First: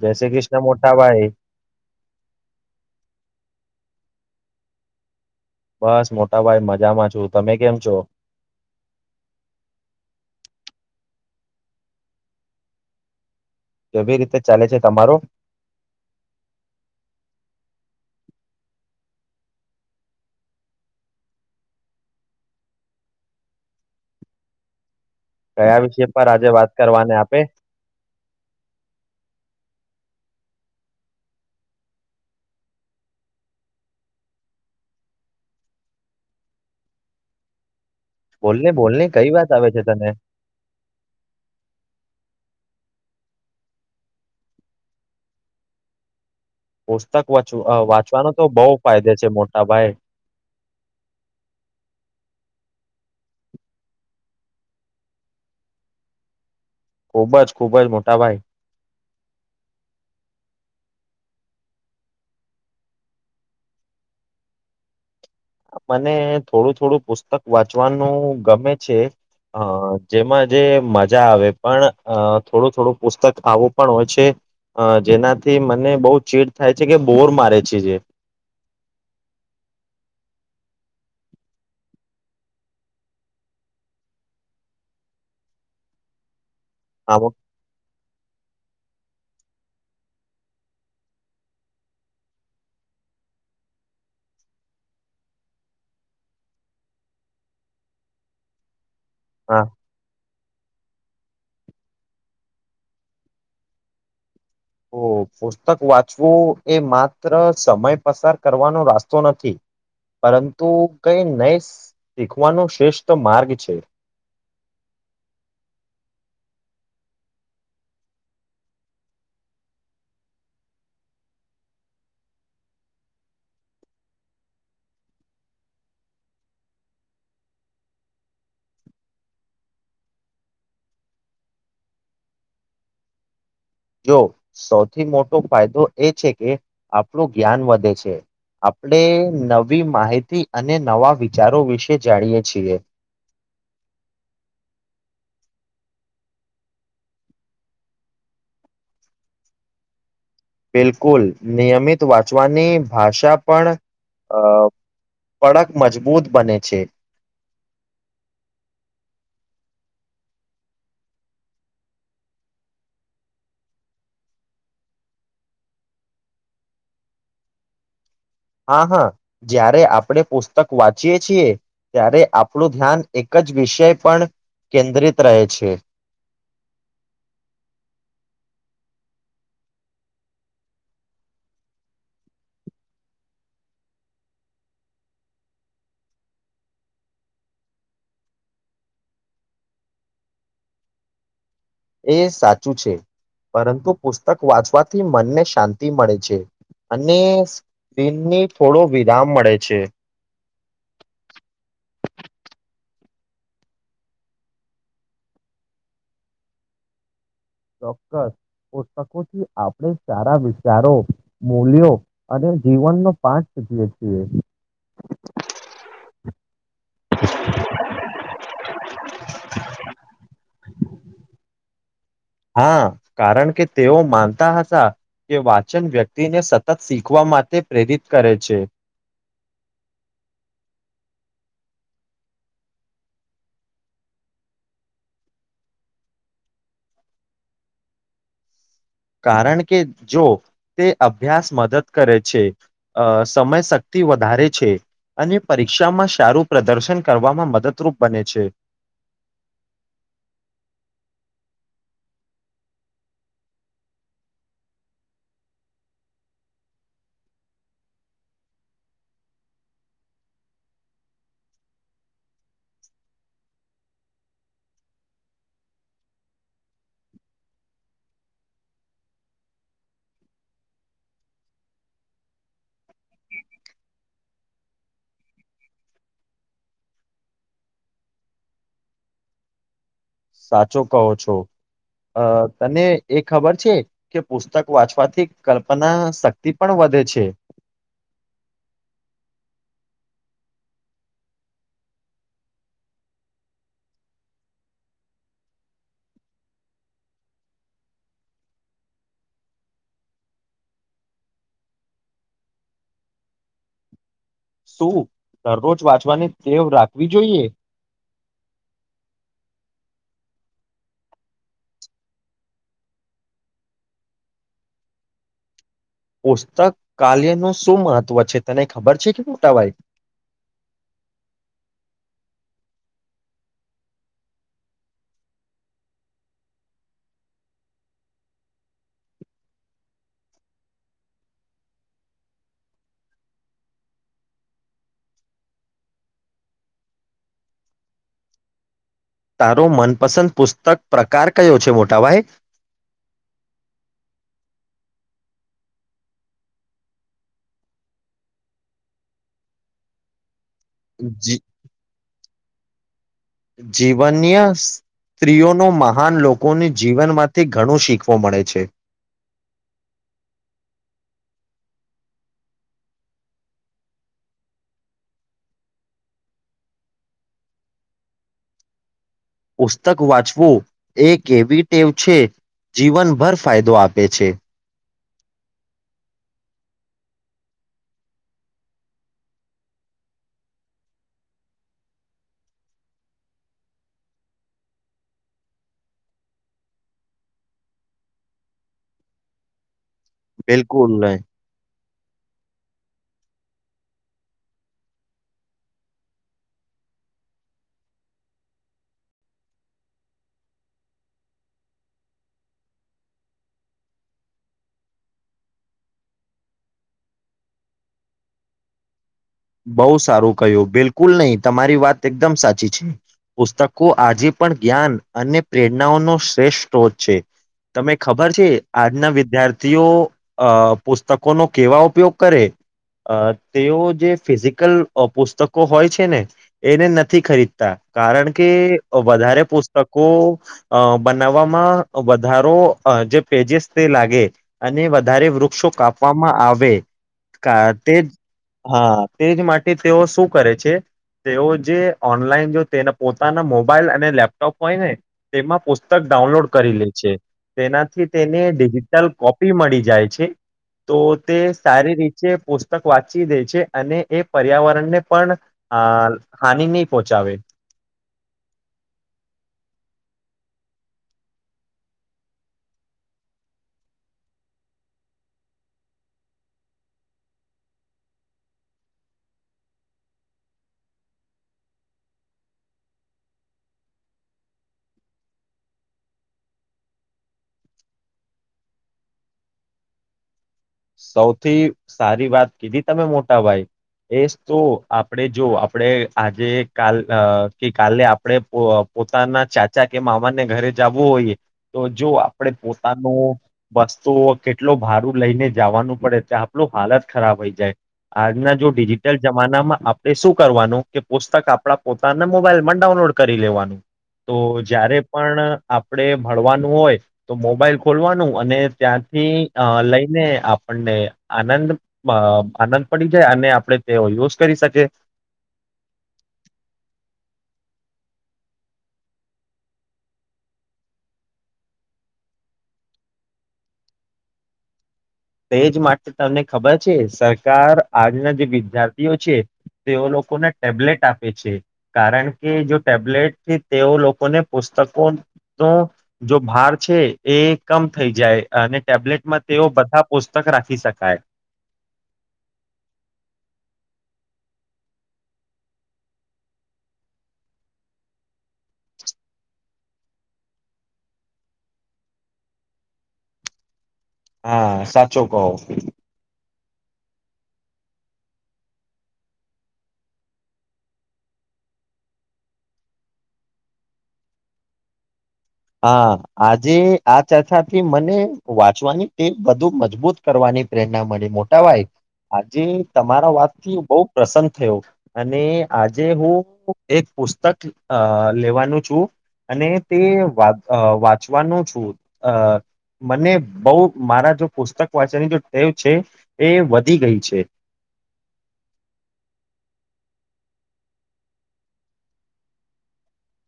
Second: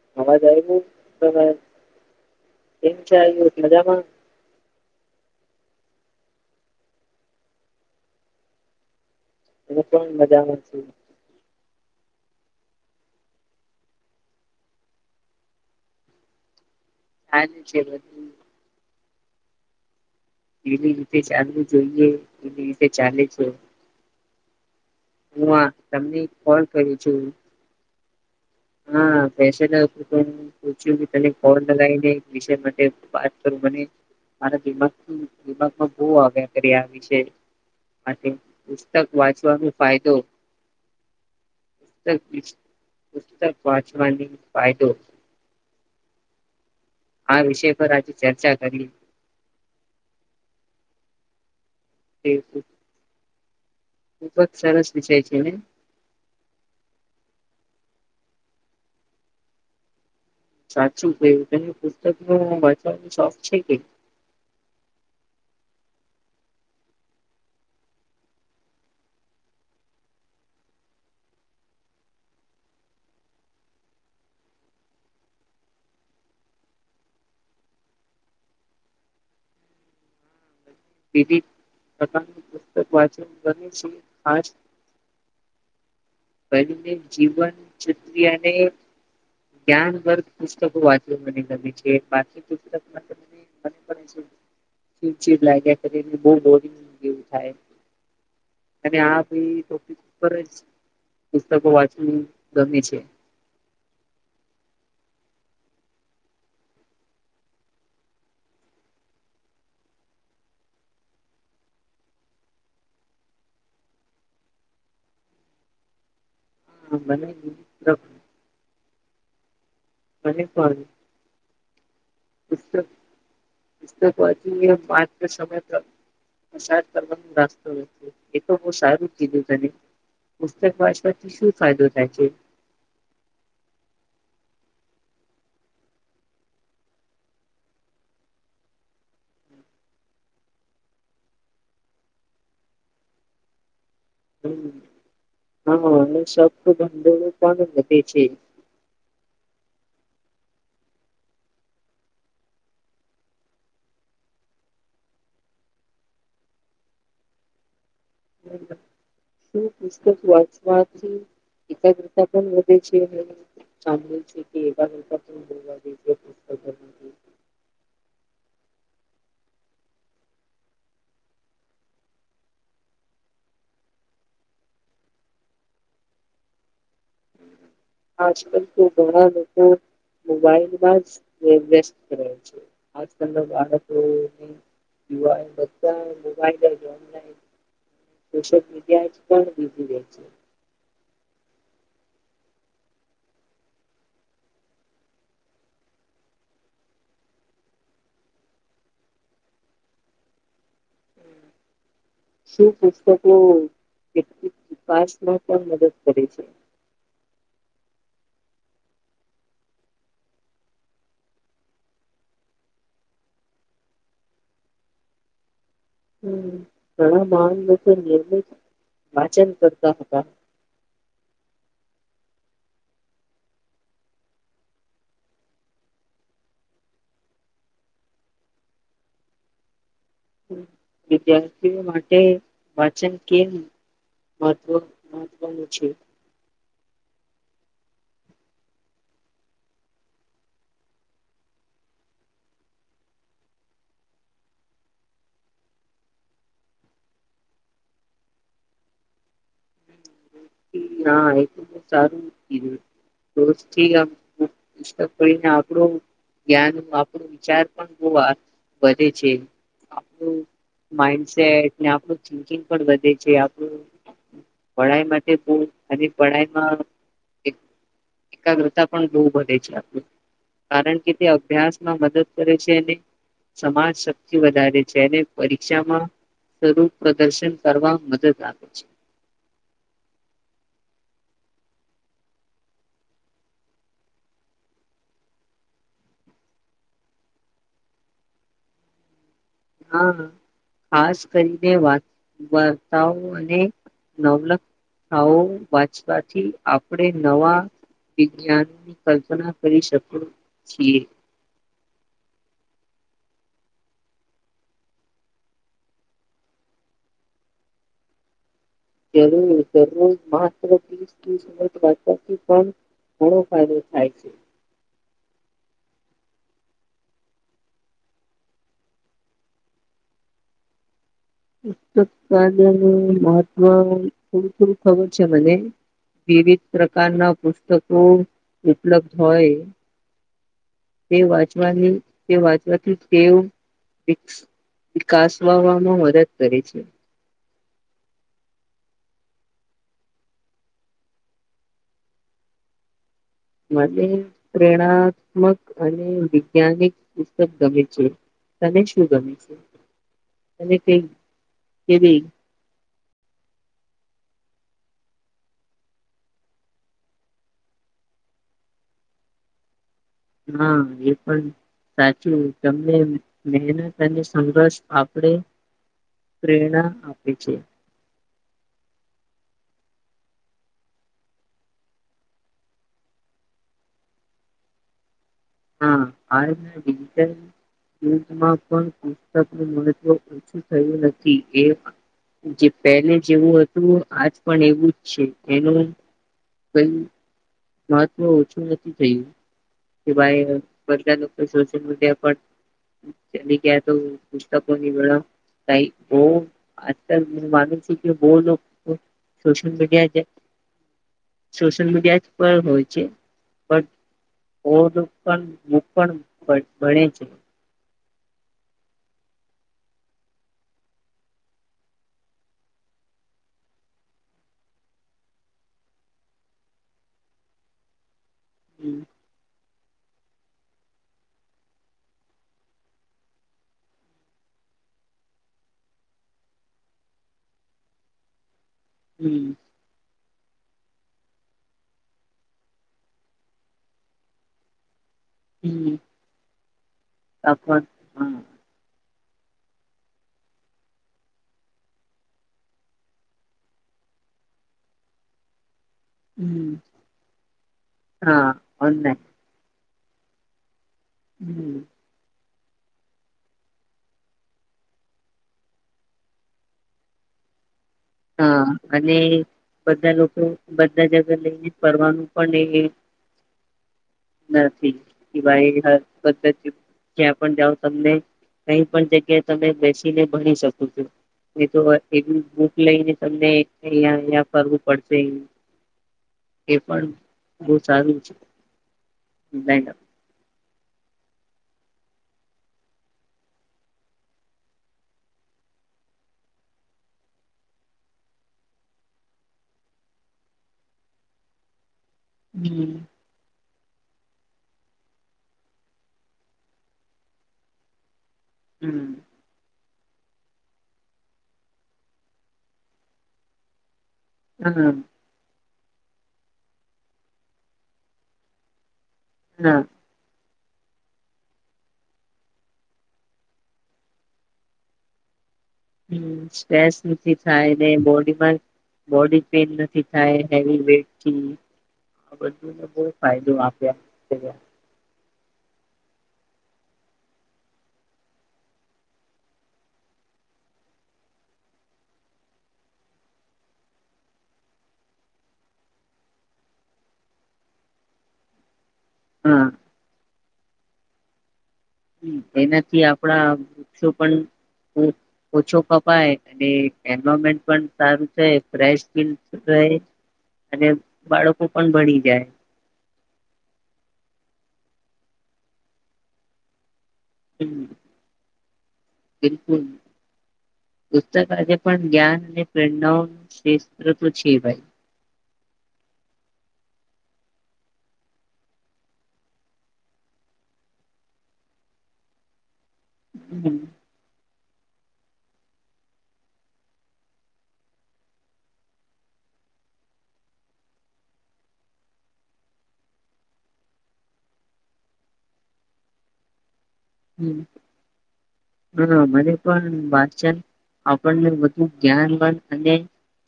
જય શ્રી અવાજ કૃષ્ણ આવે છે મોટા ભાઈ તમે કેમ છો મજામાં. બસ મોટાભાઈ મજામાં છું. તમે કેમ છો? અમે પણ મજામાં છે. કેવી રીતે ચાલે છે તમારો હારુ છે બધું એવી રીતે ચાલવું જોઈએ એવી રીતે ચાલે છે. હું આ કયા વિષય તમને પર આજે કોલ વાત કરું કરવાને છું આપે. હા પસે પૂછ્યું તને ખોર લગાવીને વિષય માટે વાત કરું મને મારા દિમા દિમાગમાં બહ આવ્યા કરી આ વિષ માટે બોલને પુસ્તક બોલને કઈ વાત વાંચવાનો આવે છે તને ફાયદો પુસ્તક વાંચવાની ફાયદો. પુસ્તક આ વિષય વા પર આજે વાંચવાનો તો ચર્ચા બહુ કરી ફાયદે છે મોટા ભાઈ [inaudible] ખુબ જ સરસ વિષય છે ને ખૂબ જ ખૂબ જ મોટા ભાઈ સાચું કે તને પુસ્તક નો વાંચવાનો શોખ છે કે મને થોડું થોડું પુસ્તક વાંચવાનું ગમે છે અ જેમાં જે મજા આવે પણ અ થોડું થોડું પુસ્તક ખાવું પણ હોય છે જેનાથી મને બહુ ચેડ થાય છે કે બોર મારે છે જે વિ પ્રકારની પુસ્તક વાચન ગ છે ખ બને આમ જીવન કતિયાને [inaudible] બહ દોરી એવું થાય અને આ ખરેજ પુસ્તકો વાંચવાની ગમ છે તો પુસ્તક વાંચવું એ માત્ર સમય પસાર કરવાનો રાસ્તો નથી પરંતુ કઈ નહી શીખવાનો શ્રેષ્ઠ માર્ગ છે હા મને અને પણ [unintelligible] પુસ્તક પુસ્તક વાંચવું સમય કરવાનુંસ્તો એ તો બ સારું કીધું પુસ્તક વાચવાથી શું ફાયદો થાય છે જો સૌથી મોટો ફાયદો એ છે કે આપણું જ્ઞાન વધે છે આપણે નવી માહિતી અને નવા વિચારો વિશે જાણીએ છીએ હમ હા એ શબ ધંધોું પણ વધે છે બિલકુલ નિયમિત વાંચવાની ભાષા પણ અ કડક મજબૂત બને છે શું પુસ્તક વાંચવાથી એકાગ્રતા પણ વધે છે સાભે છે કે એકાગતા બોલવા દે હા હા જ્યારે આપણે પુસ્તક વાંચીએ છીએ ત્યારે આપણું ધ્યાન એક જ વિષય પણ કેન્દ્રિત રહે છે આજકાલ તો ઘણા લોકો મોબાઈલમાં જ આ અભ્યાસ કરે છે આજલના બાળકો બધા મોબાઈલ સોશિયલ મીડિયા એ સાચું છે પરંતુ પુસ્તક વાંચવાથી મનને શાંતિ મળે છે અને સ્પીનની થોડો વિરામ મળે છે [unintelligible] સુું પુસ્તકો કેટલીક વિકાસમાં પણ મદદ કરે છે ચોક્કસ પુસ્તકોથી આપણે સારા વિચારો મૂલ્યો અને જીવનનો પાઠ શીધીએ છીએ હમ ઘણા મહાન લોકો નિર્મિત વાચન કરતા હતા હા કારણ કે તેઓ માનતા હ હતા કે વાચન વ્યક્તિને સતત શીખવા માટે પ્રેરિત કરે છે હમ. વિદ્યાર્થીઓ માટે વાચન કેમ મહત્વ મહત્વનું છે કારણ કે જો તે અભ્યાસ મદદ કરે છે. અ સમય શક્તિ વધારે છે. અને પરીક્ષામાં સારું પ્રદર્શન કરવામાં મદદરૂપ બને છે. ના એ સાચુ કીધું, રોજથી પુતક પને આપણું જ્ઞાન, આપણો વિચાર પણ બો આ વધે છે. આપણ માઇન્ડસેટ ને આપણું થિન્કિંગ પણ વધે છે, આપણું પડાઈમાં કે તું આની પડાઈમાં એક એકાગ્રતા પણ બહુ વધે છે આપણી કારણ કે તે અભ્યાસમાં મદદ કરે છે અને સમાજ શક્તિ વધારે છે. અને પરીક્ષામાં સ્વરૂપ પ્રદર્શન કરવા મદદ આપે છે. સાચો કહો છો. અ તને એ ખબર છે, કે પુસ્તક વાંચવાથી કલ્પના શક્તિ પણ વધે છે? હહ ખાસ કરીને વાત વાર્તાઓ અને નવલખાઓ વાંચવાથી આપણે નવા વિજ્ઞાનની કલ્પના કરી શકીએ. શું દરોજ વાંચવાની ટેવ રાખવી જોઈએ? જરૂર જરૂર માત્ર ત્રીસથી [inaudible] પણ ઘણો ફાયદો થાય છે. પુસ્તક કાલ્યનું શું મહત્ત્વ છે તને ખબર છે કે મોટાભાઈ? પુસ્તકલ્યનું મહત્વ થોડું થોડું ખબર છે મને. વિવિધ પ્રકારના પુસ્તકો ઉપલબ્ધ હોય. તે વાંચવાની તે વાંચવાથી ટેવ વિક્સ વિકાસવામાં મદદ કરે છે. તારો મનપસંદ પુસ્તક પ્રકાર કયો છે મોટાભાઈ? મને પ્રેરણાત્મક અને વિૈજ્ઞાનિક પુસ્તક ગમે છે. તને શું ગમે છે? ત કઈ કેવી. જીવન્ય સ્ત્રીઓનો મહાન લોકોને જીવનમાંથી ઘણું શીખવો મળે છે. હા એ પણ સાચું તમને મહેનત અને સંઘર્ષ આપણે પ્રેરણા આપે છે. પુસ્તક વાંચવું એક એવી ટેવ છે જીવનભર ફાયદો આપે છે. હા હાલના ડિજિટલ યુગમાં પણ પુસ્તકનું મહત્વ ઓછું થયું નથી એ જે પહેલે જેવું હતું આજ પણ એવું જ છે એનું. કઈ મહત્વ ઓછું નથી થયું. કે ભાઈ બિલકુલ બધા નહી લોકો સોશલ મીડિયા પર. ચલી ક્યા તો પુસ્તકોની [unintelligible] બ આજલ માનું છું કે બહ લોકો સોશિયલ મીડિયા જ સોશિયલ મીડિયા જ. હોય છે [unintelligible] ભણે છે. બહુ સારું કહ્યું બિલકુલ નહીં તમારી વાત એકદમ સાચી છે પુસ્તકો આજે પણ જ્ઞાન અને પ્રેરણાઓનો શ્રેષ્ઠ સોત છે તમે ખબર. ર છે હમ આજના વિદ્યાર્થી. ઓ અ પુસ્તકોનો કેવા ઉપયોગ કરે અ તેઓ જે. ફિઝિકલ પુસ્તકો હોય છે ને એને નથી ખરીદતા કારણ કે. વધારે હમ પુસ્તકો. અ બનાવવામાં વધારો અ જે પેજસ તે લાગે અને. વધારે વૃક્ષો હમ કાપવામાં આવે અકોન તે જ હા હા. તેજ માટે તેઓ શું કરે છે તેઓ જે ઓનલાઈન જો તેના પોતાના મોબાઈલ અને લેપટોપ હોય ને તેમાં પુ પુસ્તક ડાઉનલોડ હમ્મ. કરી લે છે તેનાથી તેને હા ડિજિટલ ઓનલાઈન કોપી મળી જાય. છે. તો તે હમ્મ. સારી રીતે પુ સતક વાતચી દે છે. અને એ પર્યાવરણને પણ અ હાનિ નહી પહોંચાવે હા અને બધા લોકો બધા જગ્યા લઈને ફરવાનું પણ એ નથી કે ભાઈ જ્યાં પણ જાઓ તમને કઈ પણ જગ્યાએ તમે બેસીને ભણી શકો છો એ તો એવી. લઈને તમને અહ અહ ફરવું પડશે એ પણ બહ સારું છેડમ. સૌથી સારી વાત કીધી તમે મોટા ભાઈ એ તો આપણેે જો આપણે આજે કાલ કે કાલે આપણે પોતાના ચાચા કે મામાને ઘરે જવું હોઈએ તો. જો આપડે હમ પોતાનું. વસ્તુ કેટલો ભારું લઈને. જવાનું પડે તો આપલું હાલત ખરાબ હોઈ જાય. આજના જો હમ ડિજિટલ જમાનામાં. એ શું કરવાનું કે પુસ્તક આપણા પોતાના મોબાઈલમાં ડાઉનલોડ કરી લેવાનું. તો હા જારે પણ. આપણે ભણવાનું હોય તો મોબાઈલ ખોલવાનું અને ત્યાં થી અ હા લઈને. આપણને આનંદ અ આનંદ પડી જાય અને આપણે તે યુઝ કરી શકીએ. હમ સ્ટસ નથી થાય ને બોડીમાં બોડી પેન નથી થાય હેવી વેટથી આ બધુંને બ ફાયદો આપ્યા. તેજ માટે તમને ખબર છે સરકાર આજના જે વિદ્યાર્થીઓ છે તેઓ લોકોને ટેબ્લેટ આપે છે કારણ કે જો ટેબ્લેટ છે તેઓ લોકોને પુસ્તકોનો જો ભાર છે એ કમ થઈ જાય અને. ટેબ્લેટમાં હા તેઓ બધા. પુસ્તક રાખી શકાય એનાથી આપણા વૃક્ષો પણ ઓછો કપાય અને એવામેન્ટ પણ સારું છે ફ ફ અને બાળકો પણ ભળી જાય હા સાચું કહો હ બિલકુલ પુસ્તક આજે પણ જ્ઞાન અને પ્રેરણાઓ ન ક્ષેત્ર તો છે ભાઈ હા આજે આ ચર્ચાથી મને વાંચવાની એ બુ મજબૂત કરવાની પ્રેરણા મળી મોટાભાઈ આજે તમારા વાત હમ થી બહુ પ્રસન્ન થયો અને આજે હું એક પુસ્તક અ લેવાનું છું અને તે વાંચ‌અ વાચવાનું છું અ મને બહુ મારા જો પુસ્તક વાંચવાની જો ટેવ છે એ ગઈ છે હમ હા મને પણ વાચ વાચન‌ આપણે બંઘુ ‌ગાયન નવ અને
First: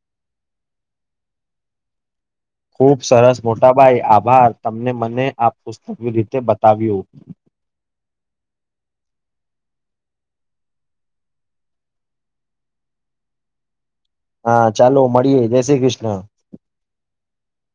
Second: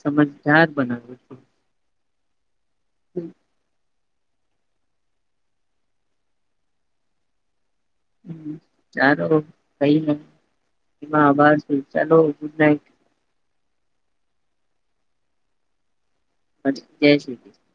સમજદાર બનાવ ખુબ સરસ મોટા ભાઈ આપ આભાર તમને મને આ પુસ્તક રીતે બતાવ્યું હ ચાલો કઈ ન એમાં આભાર ચાલો ગુડ નાઈટ હા ચાલો મળીએે જય શ્રી કૃષ્ણ જય શ્રીકૃષ્ણ